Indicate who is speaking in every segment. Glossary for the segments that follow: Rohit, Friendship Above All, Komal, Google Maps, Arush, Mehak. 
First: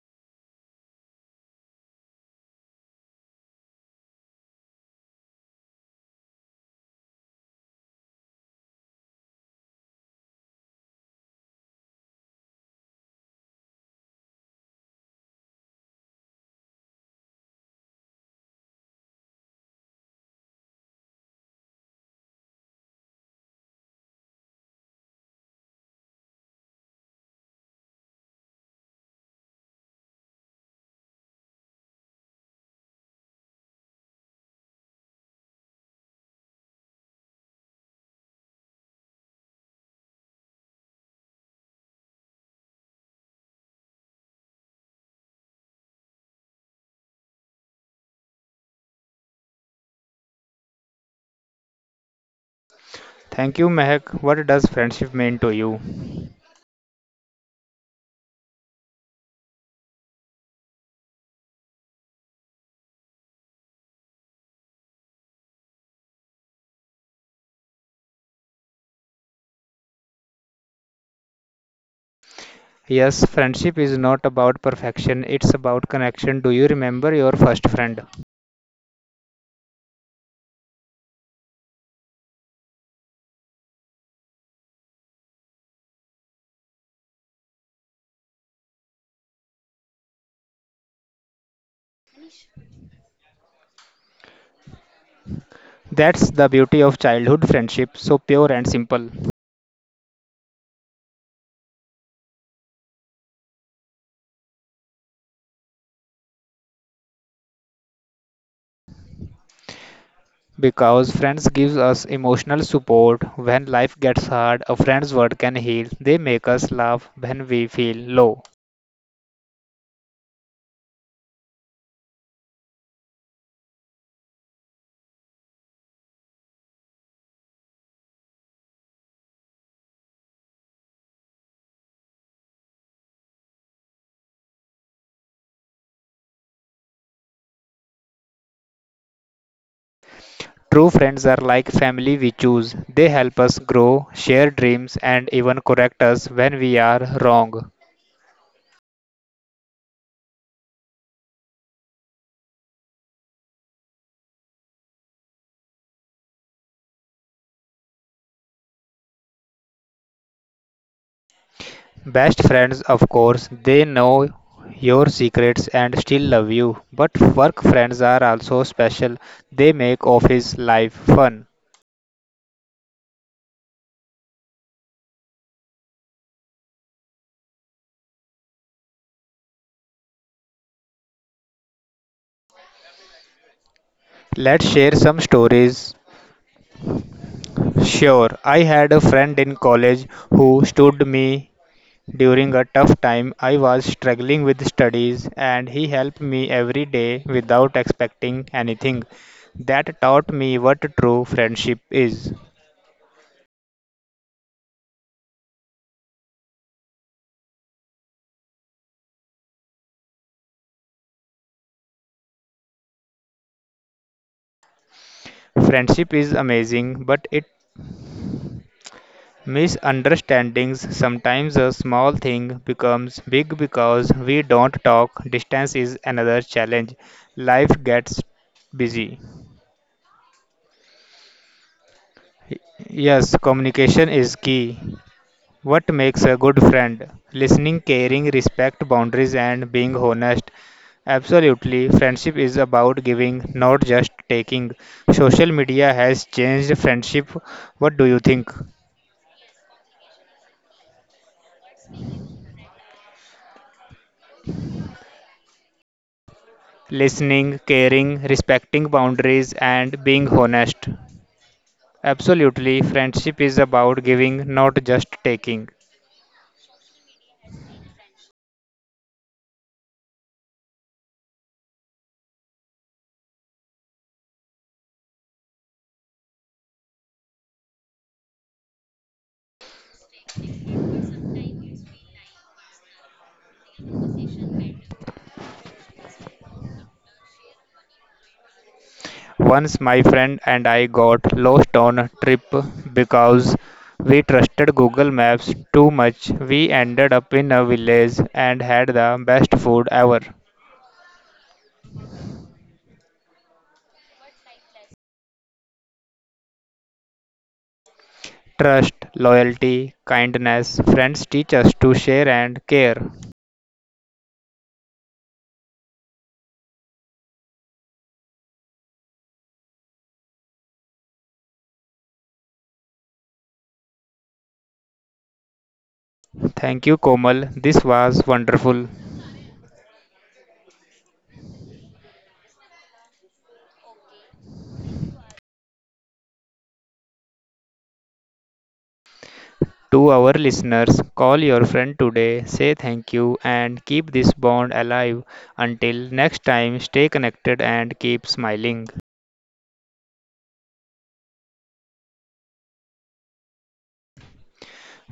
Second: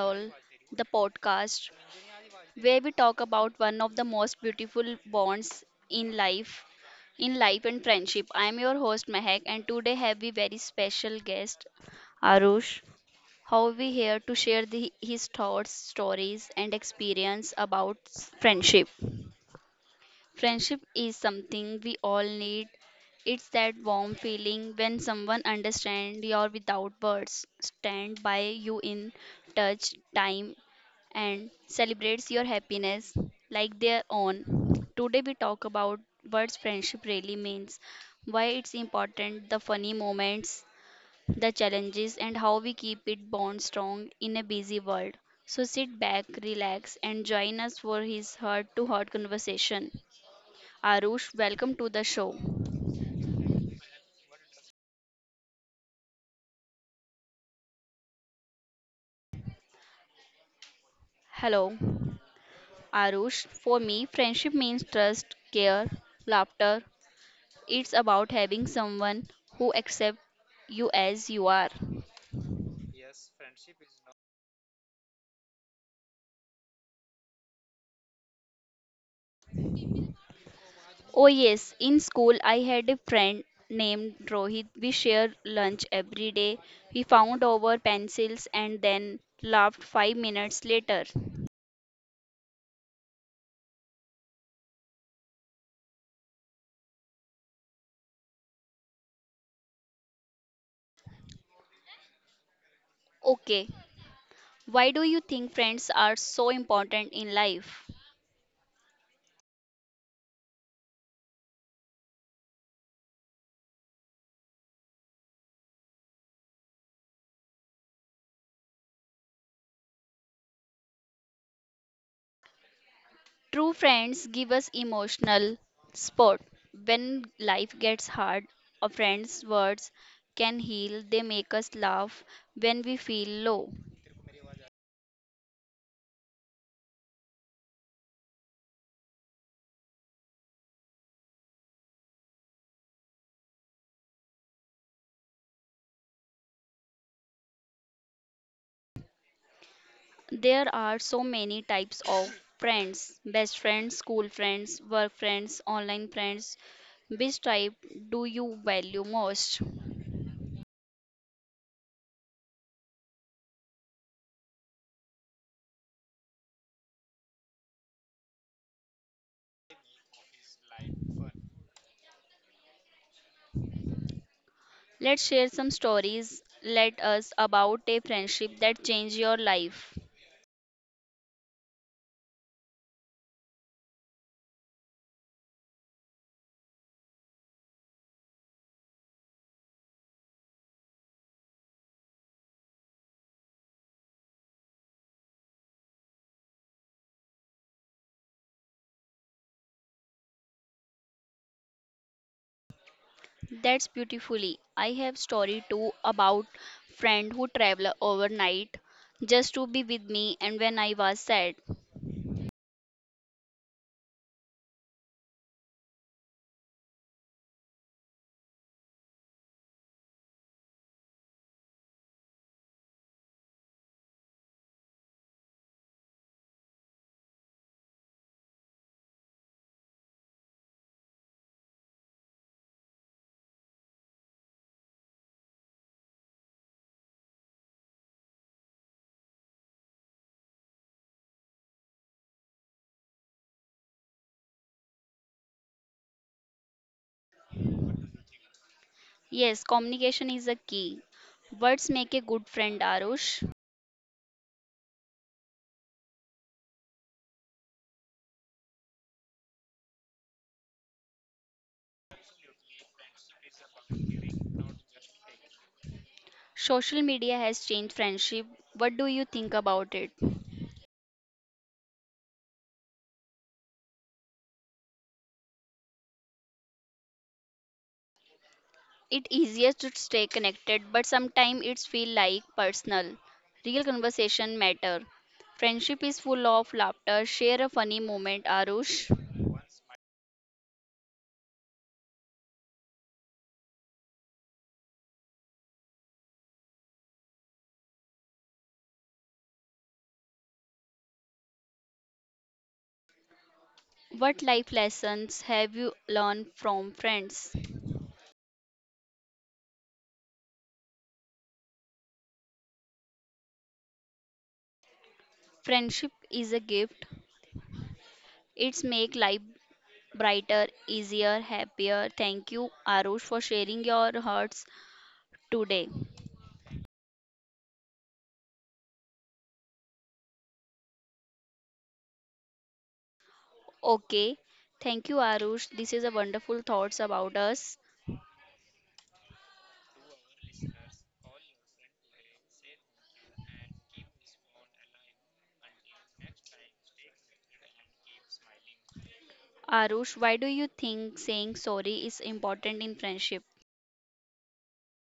Speaker 1: All, the podcast where we talk about one of the most beautiful bonds in life and friendship. I am your host Mehak, and today have a very special guest, Arush. How we here to share his thoughts, stories, and experience about friendship. Friendship is something we all need. It's that warm feeling when someone understands your without words, stand by you in touch, time, and celebrates your happiness like their own. Today we talk about what friendship really means, why it's important, the funny moments, the challenges, and how we keep it bond strong in a busy world. So sit back, relax, and join us for his heart to heart conversation. Arush, welcome to the show.
Speaker 2: Thank you, Mehak. What does friendship mean to you?
Speaker 1: Hello, Arush. For me, friendship means trust, care, laughter. It's about having someone who accepts you as you are.
Speaker 2: Yes, friendship is not about perfection, it's about connection. Do you remember your first friend?
Speaker 1: Oh, yes, in school, I had a friend named Rohit. We shared lunch every day. We found our pencils and then laughed 5 minutes later.
Speaker 2: That's the beauty of childhood friendship, so pure and simple.
Speaker 1: Okay, why do you think friends are so important in life?
Speaker 2: Because friends gives us emotional support when life gets hard, a friend's word can heal. They make us laugh when we feel low.
Speaker 1: True friends give us emotional support. When life gets hard, a friend's words can heal. They make us laugh when we feel low.
Speaker 2: True friends are like family we choose. They help us grow, share dreams, and even correct us when we are wrong.
Speaker 1: There are so many types of friends best friends, school friends, work friends, online friends. Which type do you value most?
Speaker 2: Best friends, of course, they know your secrets and still love you. But work friends are also special. They make office life fun.
Speaker 1: Let's share some stories. Let us about a friendship that changed your life.
Speaker 2: Let's share some stories. Sure, I had a friend in college who stood me during a tough time. I was struggling with studies and he helped me every day without expecting anything. That taught me what true friendship is.
Speaker 1: That's beautifully. I have story too about friend who travel overnight just to be with me and when I was sad.
Speaker 2: Friendship is amazing, but it misunderstandings, sometimes a small thing becomes big because we don't talk. Distance is another challenge. Life gets busy. Yes, communication is key. What makes a good friend? Listening, caring, respect boundaries, and being honest. Absolutely, friendship is about giving, not just taking. Social media has changed friendship. What do you think?
Speaker 1: Yes, communication is a key. Words make a good friend, Arush.
Speaker 2: Listening, caring, respecting boundaries, and being honest. Absolutely, friendship is about giving, not just taking.
Speaker 1: Social media has changed friendship. What do you think about it? It easier to stay connected, but sometimes it's feel like personal. Real conversation matter. Friendship is full of laughter. Share a funny moment, Arush.
Speaker 2: Once my friend and I got lost on a trip because we trusted Google Maps too much. We ended up in a village and had the best food ever.
Speaker 1: What life lessons have you learned from friends?
Speaker 2: Trust, loyalty, kindness, friends teach us to share and care.
Speaker 1: Friendship is a gift. It's make life brighter, easier, happier. Thank you, Arush, for sharing your hearts today.
Speaker 2: Thank you, Komal. This was wonderful.
Speaker 1: Okay. Thank you, Arush. This is a wonderful thoughts about us.
Speaker 2: To our listeners, call your friend today, say thank you, and keep this bond alive. Until next time, stay connected and keep smiling.
Speaker 1: Arush, why do you think saying sorry is important in friendship?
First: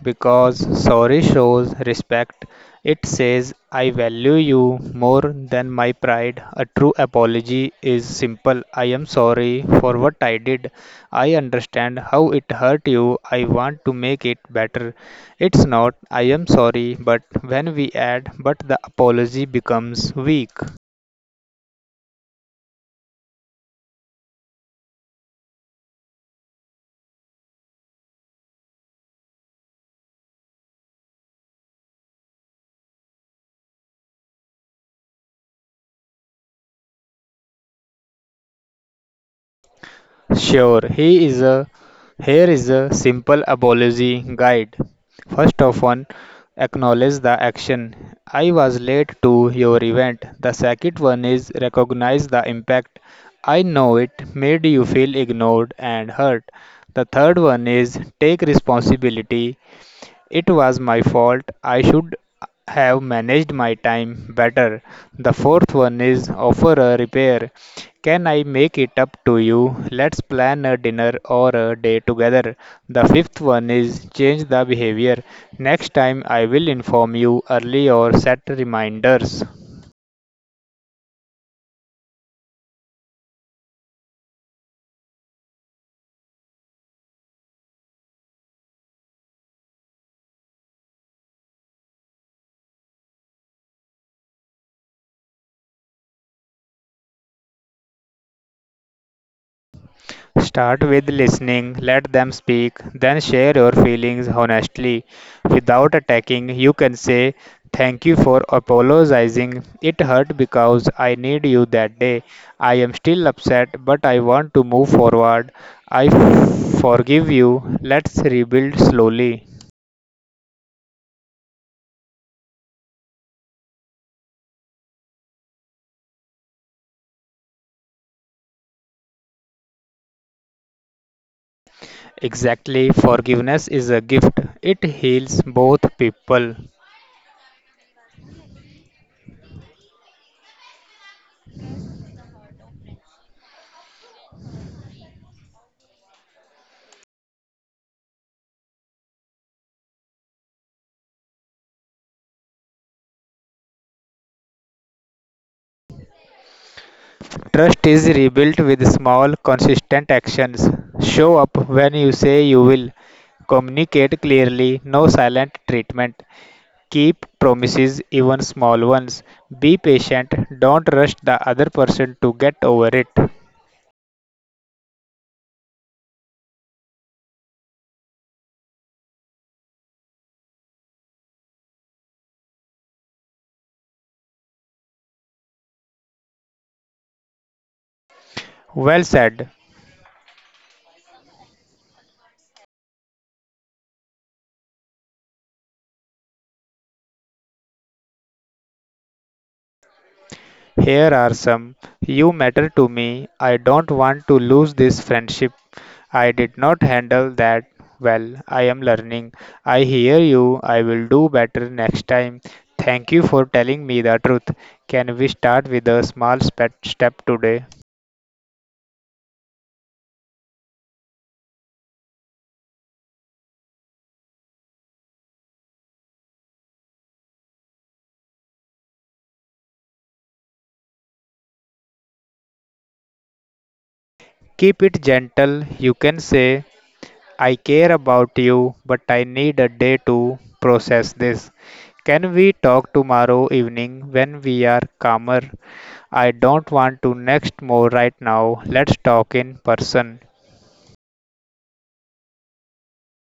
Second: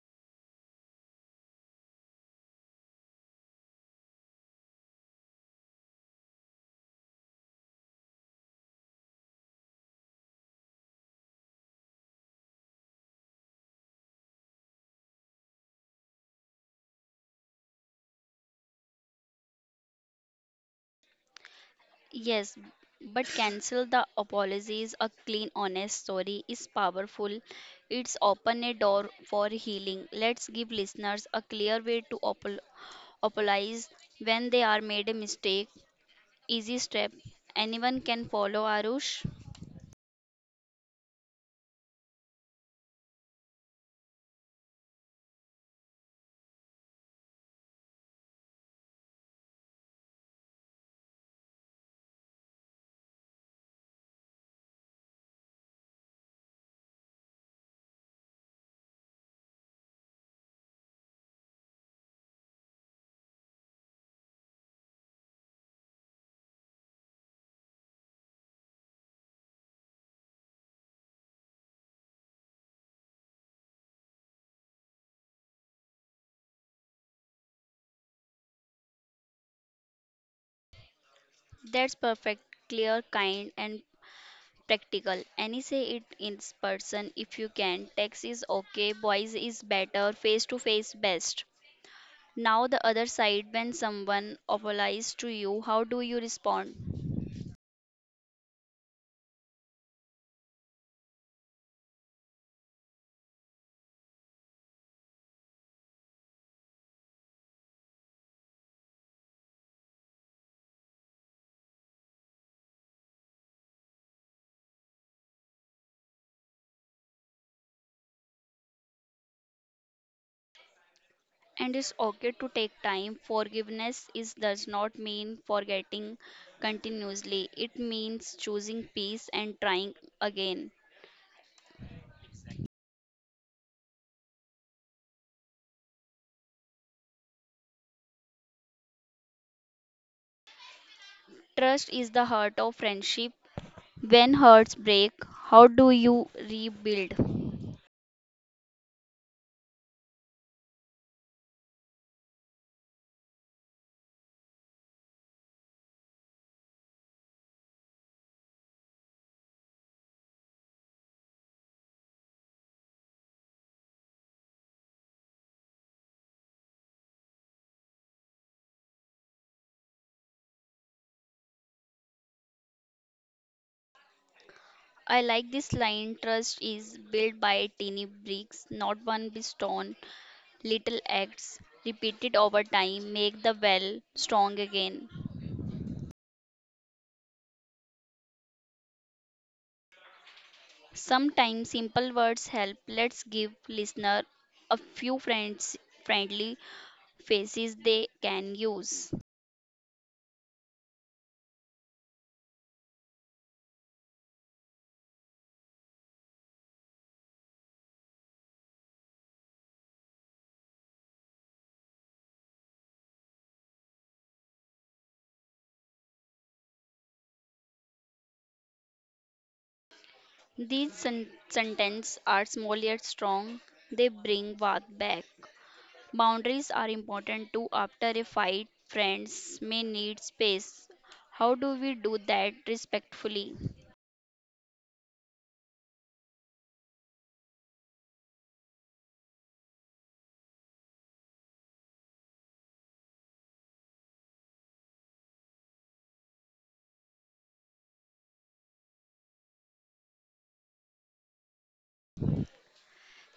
Speaker 2: Because sorry shows respect. It says, I value you more than my pride. A true apology is simple. I am sorry for what I did. I understand how it hurt you. I want to make it better. It's not, I am sorry, but when we add, but the apology becomes weak.
Speaker 1: Yes, but cancel the apologies. A clean, honest story is powerful. It's open a door for healing. Let's give listeners a clear way to apologize when they are made a mistake. Easy step. Anyone can follow Arush.
Speaker 2: Sure, he is a here is a simple apology guide. First of one, acknowledge the action. I was late to your event. The second one is recognize the impact. I know it made you feel ignored and hurt. The third one is take responsibility. It was my fault. I should have managed my time better. The fourth one is offer a repair. Can I make it up to you? Let's plan a dinner or a day together. The fifth one is change the behavior. Next time I will inform you early or set reminders.
Speaker 1: That's perfect, clear, kind, and practical. Any say it in person if you can. Text is okay. Voice is better. Face to face best. Now, the other side, when someone apologizes to you, how do you respond?
Speaker 2: Start with listening, let them speak, then share your feelings honestly. Without attacking, you can say, thank you for apologizing. It hurt because I need you that day. I am still upset, but I want to move forward. I forgive you. Let's rebuild slowly.
Speaker 1: And it's okay to take time. Forgiveness is does not mean forgetting continuously. It means choosing peace and trying again.
Speaker 2: Exactly, forgiveness is a gift, it heals both people.
Speaker 1: Trust is the heart of friendship. When hearts break, how do you rebuild?
Speaker 2: Trust is rebuilt with small, consistent actions. Show up when you say you will. Communicate clearly, no silent treatment. Keep promises, even small ones. Be patient, don't rush the other person to get over it.
Speaker 1: I like this line trust is built by tiny bricks, not one big stone. Little acts repeated over time make the well strong again.
Speaker 2: Well said.
Speaker 1: Sometimes simple words help. Let's give listener a few friends friendly faces they can use.
Speaker 2: Here are some. You matter to me. I don't want to lose this friendship. I did not handle that well. I am learning. I hear you. I will do better next time. Thank you for telling me the truth. Can we start with a small step today?
Speaker 1: These sentences are small yet strong. They bring warmth back. Boundaries are important too. After a fight, friends may need space. How do we do that respectfully?
Speaker 2: Keep it gentle. You can say, I care about you, but I need a day to process this. Can we talk tomorrow evening when we are calmer? I don't want to next more right now. Let's talk in person.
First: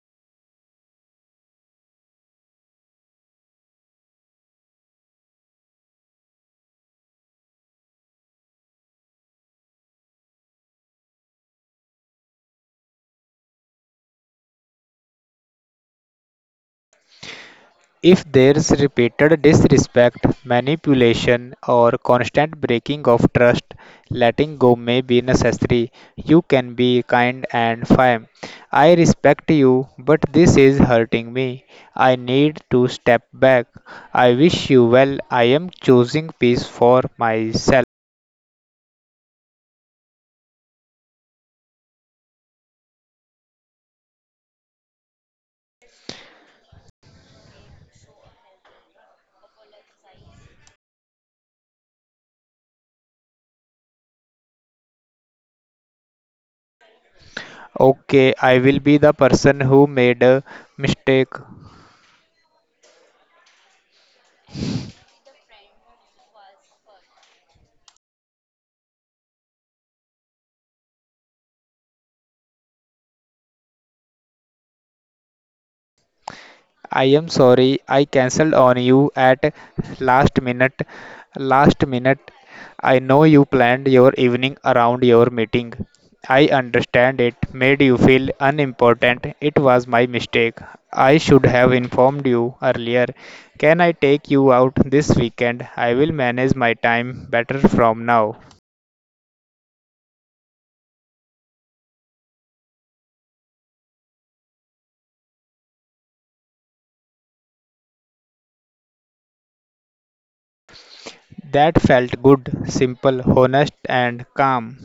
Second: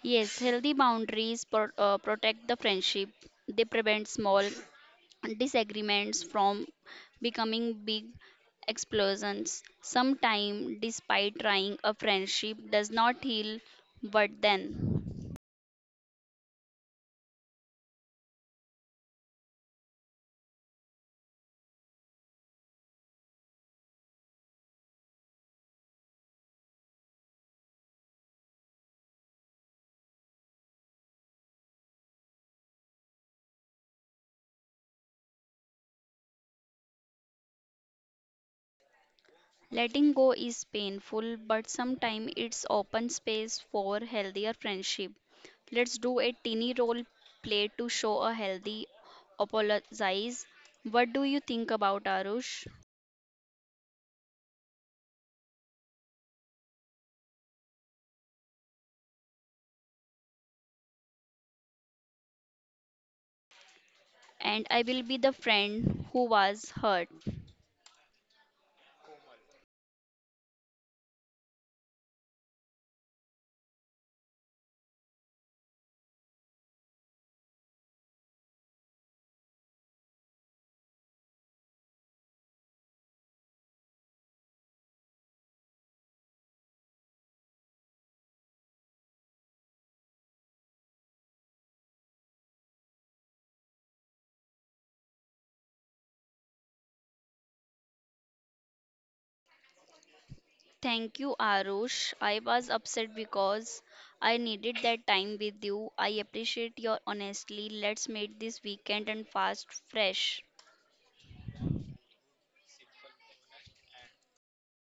Speaker 1: Yes, healthy boundaries protect the friendship. They prevent small disagreements from becoming big explosions. Sometimes, despite trying, a friendship does not heal, but then
Speaker 2: If there's repeated disrespect, manipulation, or constant breaking of trust, letting go may be necessary. You can be kind and firm. I respect you, but this is hurting me. I need to step back. I wish you well. I am choosing peace for myself.
Speaker 1: letting go is painful, but sometimes it's open space for healthier friendship. Let's do a teeny role play to show a healthy apologize. What do you think about Arush?
Speaker 2: Okay, I will be the person who made a mistake.
Speaker 1: And I will be the friend who was hurt.
Speaker 2: I am sorry, I cancelled on you at last minute. Last minute. I know you planned your evening around your meeting. I understand it made you feel unimportant. It was my mistake. I should have informed you earlier. Can I take you out this weekend? I will manage my time better from now.
Speaker 1: Thank you, Arush. I was upset because I needed that time with you. I appreciate your honesty. Let's make this weekend and fast fresh.
Speaker 2: That felt good, simple, honest, and calm.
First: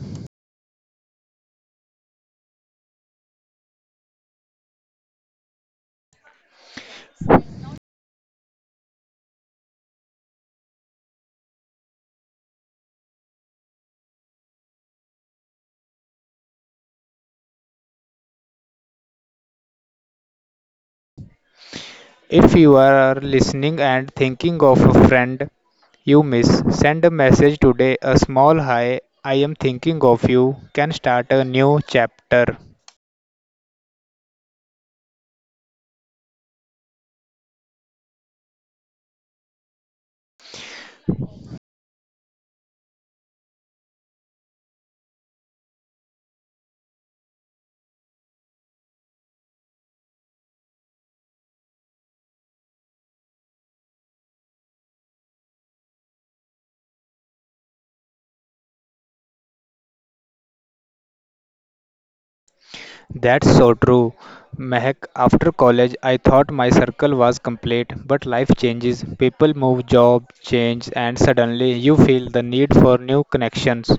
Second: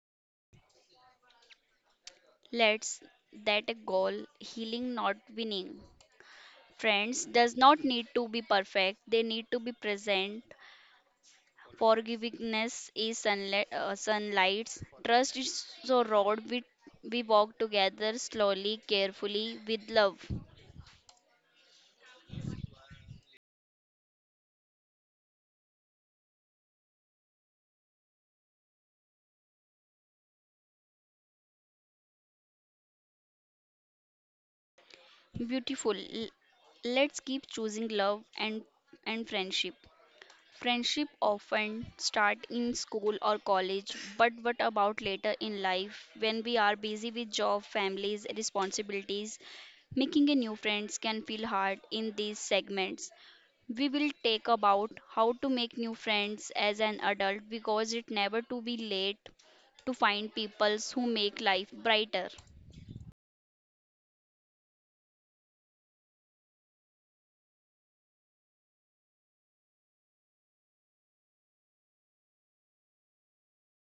Speaker 1: Let's that a goal, healing not winning. Friends does not need to be perfect. They need to be present. Forgiveness is sunlight. Sunlights. Trust is so road we walk together slowly, carefully, with love.
Speaker 2: If you are listening and thinking of a friend you miss, send a message today, a small hi, I am thinking of you, can start a new chapter.
Speaker 1: Beautiful. Let's keep choosing love and friendship. Friendship often start in school or college, but what about later in life when we are busy with job, families, responsibilities? Making a new friends can feel hard in these segments. We will take about how to make new friends as an adult because it never to be late to find people who make life brighter.
Speaker 2: That's so true. Mehak, after college, I thought my circle was complete, but life changes. People move, job change, and suddenly you feel the need for new connections.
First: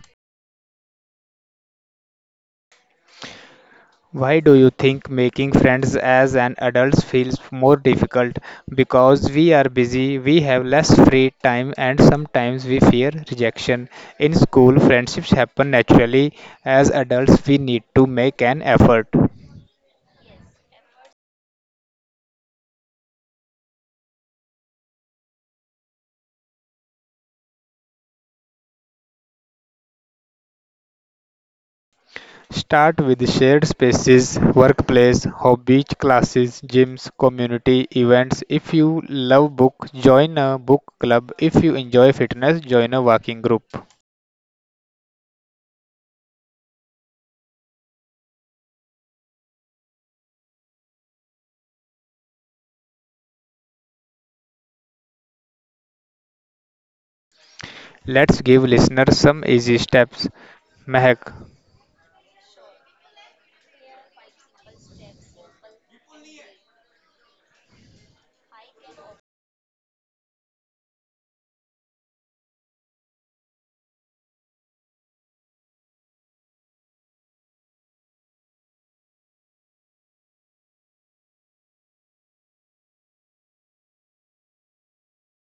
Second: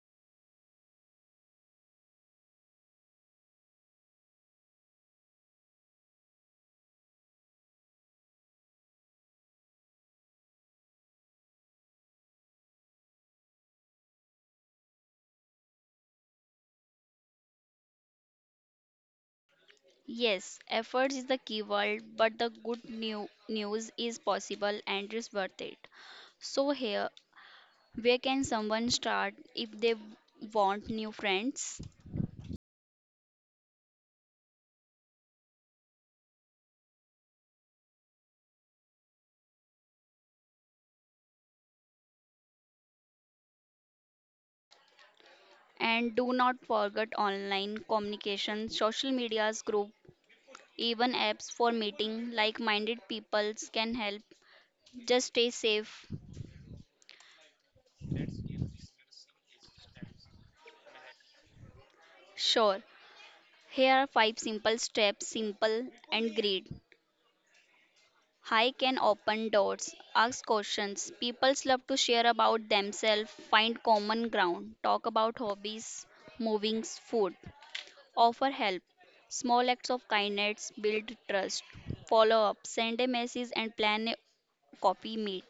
Speaker 2: Why do you think making friends as an adult feels more difficult? Because we are busy, we have less free time, and sometimes we fear rejection. In school, friendships happen naturally. As adults, we need to make an effort.
Speaker 1: Yes, efforts is the key word, but the good new news is possible and is worth it. So here, where can someone start if they want new friends?
Speaker 2: Start with shared spaces, workplace, hobbies, classes, gyms, community events. If you love book, join a book club. If you enjoy fitness, join a walking group.
Speaker 1: And do not forget online communication, social medias group, even apps for meeting like-minded peoples can help. Just stay safe.
Speaker 2: Let's give listeners some easy steps. Mehak,
Speaker 1: Sure. Here are five simple steps, simple and great. I can open doors, ask questions. People love to share about themselves, find common ground, talk about hobbies, movings, food, offer help. Small acts of kindness build trust. Follow up, send a message, and plan a coffee meet.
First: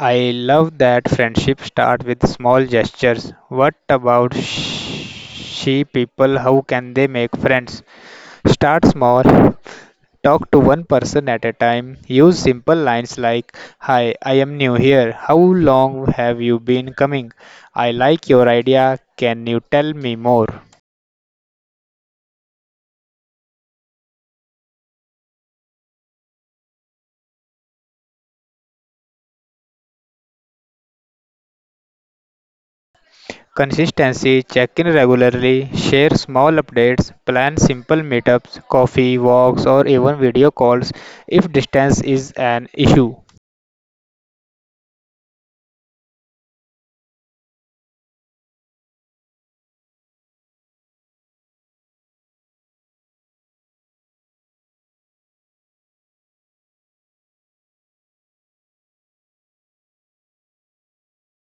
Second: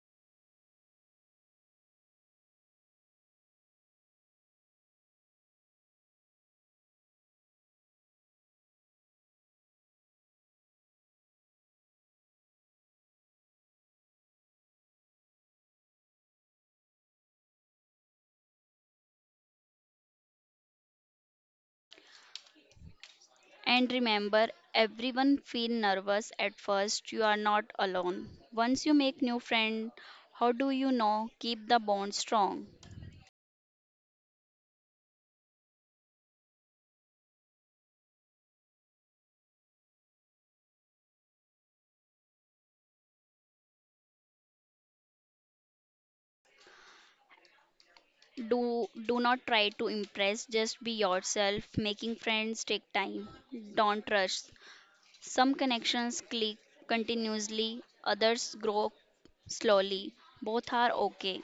Speaker 2: I love that friendship start with small gestures. What about she people? How can they make friends? Start small. Talk to one person at a time. Use simple lines like hi, I am new here. How long have you been coming? I like your idea. Can you tell me more?
Speaker 1: And remember, everyone feel nervous at first. You are not alone. Once you make new friend, how do you know keep the bond strong?
Speaker 2: Consistency. Check in regularly, share small updates, plan simple meetups, coffee, walks, or even video calls if distance is an issue.
Speaker 1: Do not try to impress, just be yourself. Making friends take time. Don't rush. Some connections click continuously, others grow slowly. Both are okay.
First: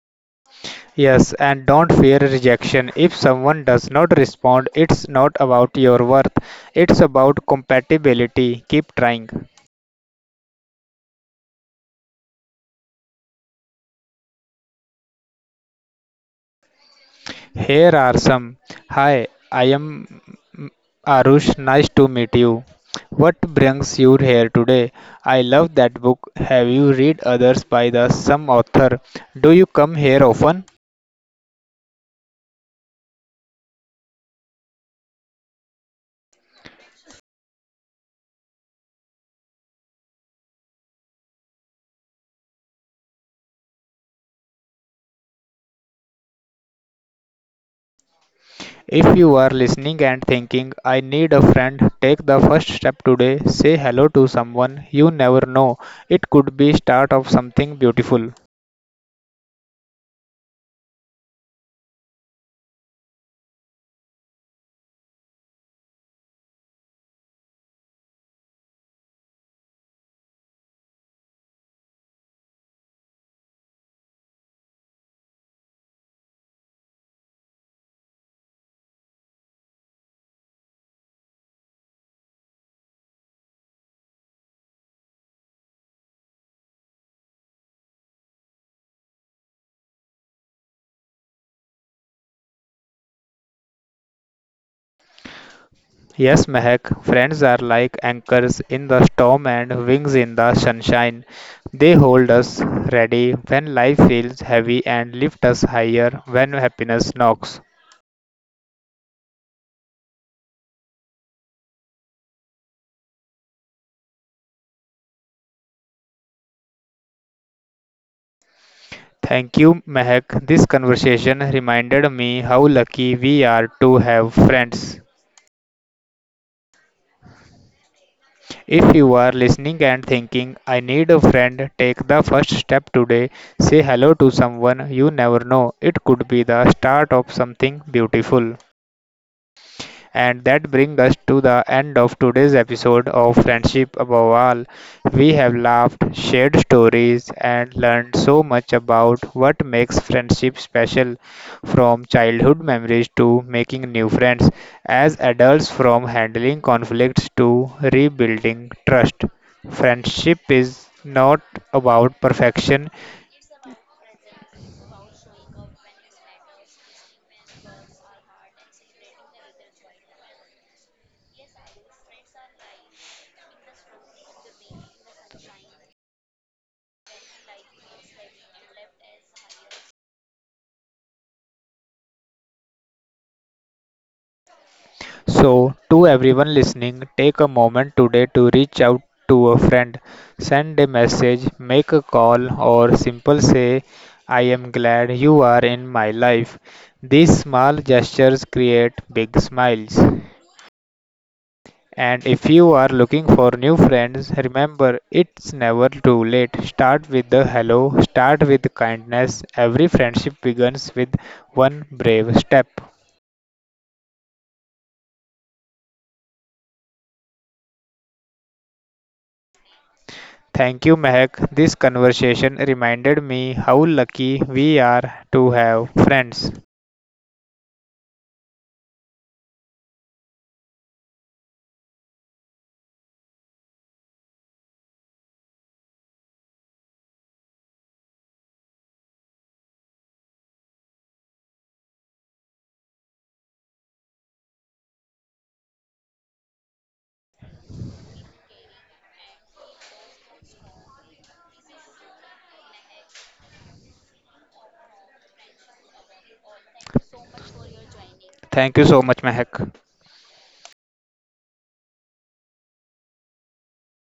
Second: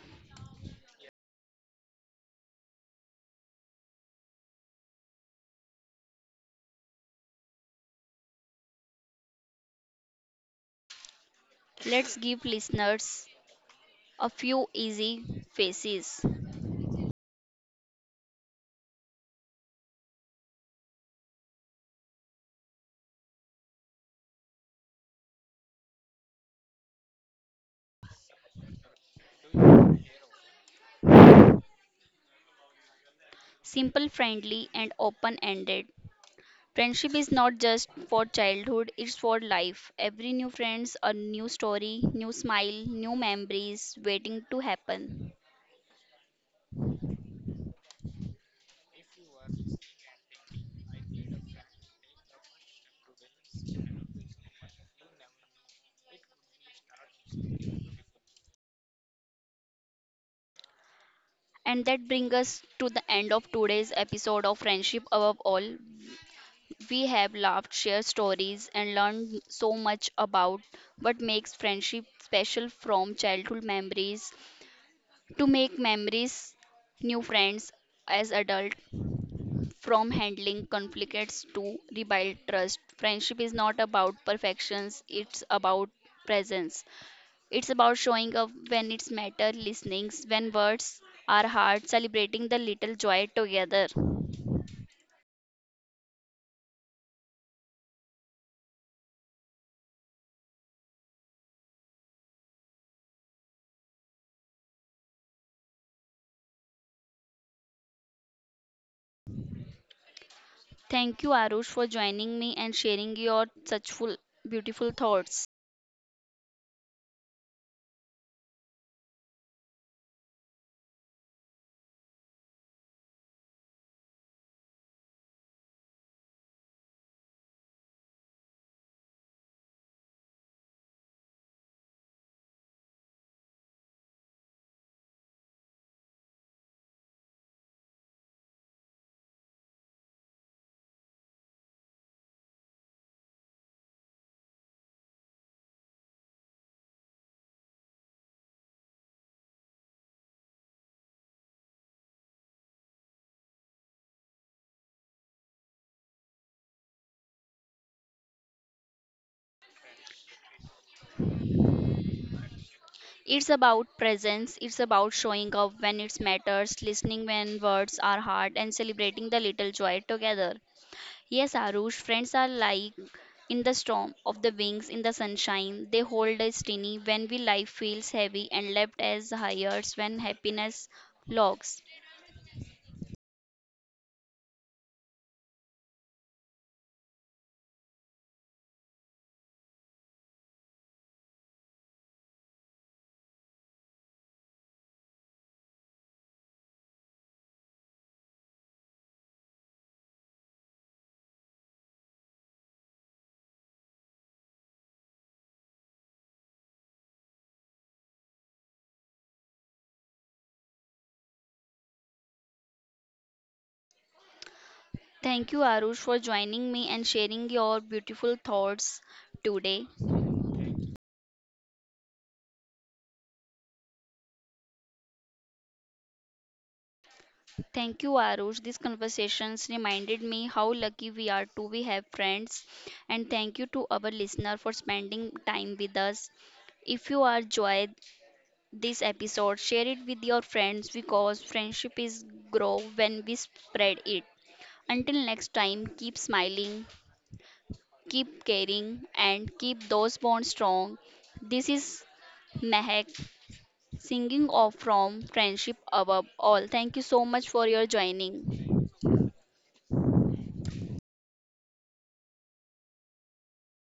Speaker 2: Yes, and don't fear rejection. If someone does not respond, it's not about your worth, it's about compatibility. Keep trying.
Speaker 1: Let's give listeners a few easy faces.
Speaker 2: Here are some. Hi, I am mm, Arush. Nice to meet you. What brings you here today? I love that book. Have you read others by the some author? Do you come here often?
Speaker 1: Simple, friendly, and open ended. Friendship is not just for childhood, it's for life. Every new friends, a new story, new smile, new memories waiting to happen.
Speaker 2: If you are listening and thinking, I need a friend, take the first step today. Say hello to someone. You never know. It could be start of something beautiful.
Speaker 1: And that brings us to the end of today's episode of Friendship Above All. We have laughed, shared stories, and learned so much about what makes friendship special from childhood memories to make memories, new friends as adult, from handling conflicts to rebuild trust. Friendship is not about perfections, it's about presence. It's about showing up when it's matter, listening when words are hard, celebrating the little joy together.
Speaker 2: Yes, Mehak, friends are like anchors in the storm and wings in the sunshine. They hold us ready when life feels heavy and lift us higher when happiness knocks.
Speaker 1: Thank you, Arush, for joining me and sharing your such full, beautiful thoughts.
Speaker 2: Thank you, Mehak. This conversation reminded me how lucky we are to have friends. If you are listening and thinking, I need a friend, take the first step today. Say hello to someone you never know. It could be the start of something beautiful. And that brings us to the end of today's episode of Friendship Above All. We have laughed, shared stories, and learned so much about what makes friendship special, from childhood memories to making new friends, as adults, from handling conflicts to rebuilding trust. Friendship is not about perfection.
Speaker 1: It's about presence, it's about showing up when it matters, listening when words are hard, and celebrating the little joy together. Yes, Arush, friends are like in the storm of the wings in the sunshine they hold us tiny when we life feels heavy and left as hires when happiness logs
Speaker 2: So, to everyone listening, take a moment today to reach out to a friend, send a message, make a call, or simple say, I am glad you are in my life. These small gestures create big smiles. And if you are looking for new friends, remember it's never too late. Start with the hello, start with kindness. Every friendship begins with one brave step.
Speaker 1: Thank you, Arush, for joining me and sharing your beautiful thoughts today.
Speaker 2: Thank you, Mehak. This conversation reminded me how lucky we are to have friends.
Speaker 1: Thank you, Arush. These conversations reminded me how lucky we are to we have friends. And thank you to our listener for spending time with us. If you are enjoyed this episode, share it with your friends because friendship is grow when we spread it. Until next time, keep smiling, keep caring, and keep those bonds strong. This is Mehak singing off from friendship above all. Thank you so much for your joining.
Speaker 2: Thank you so much, Mehak.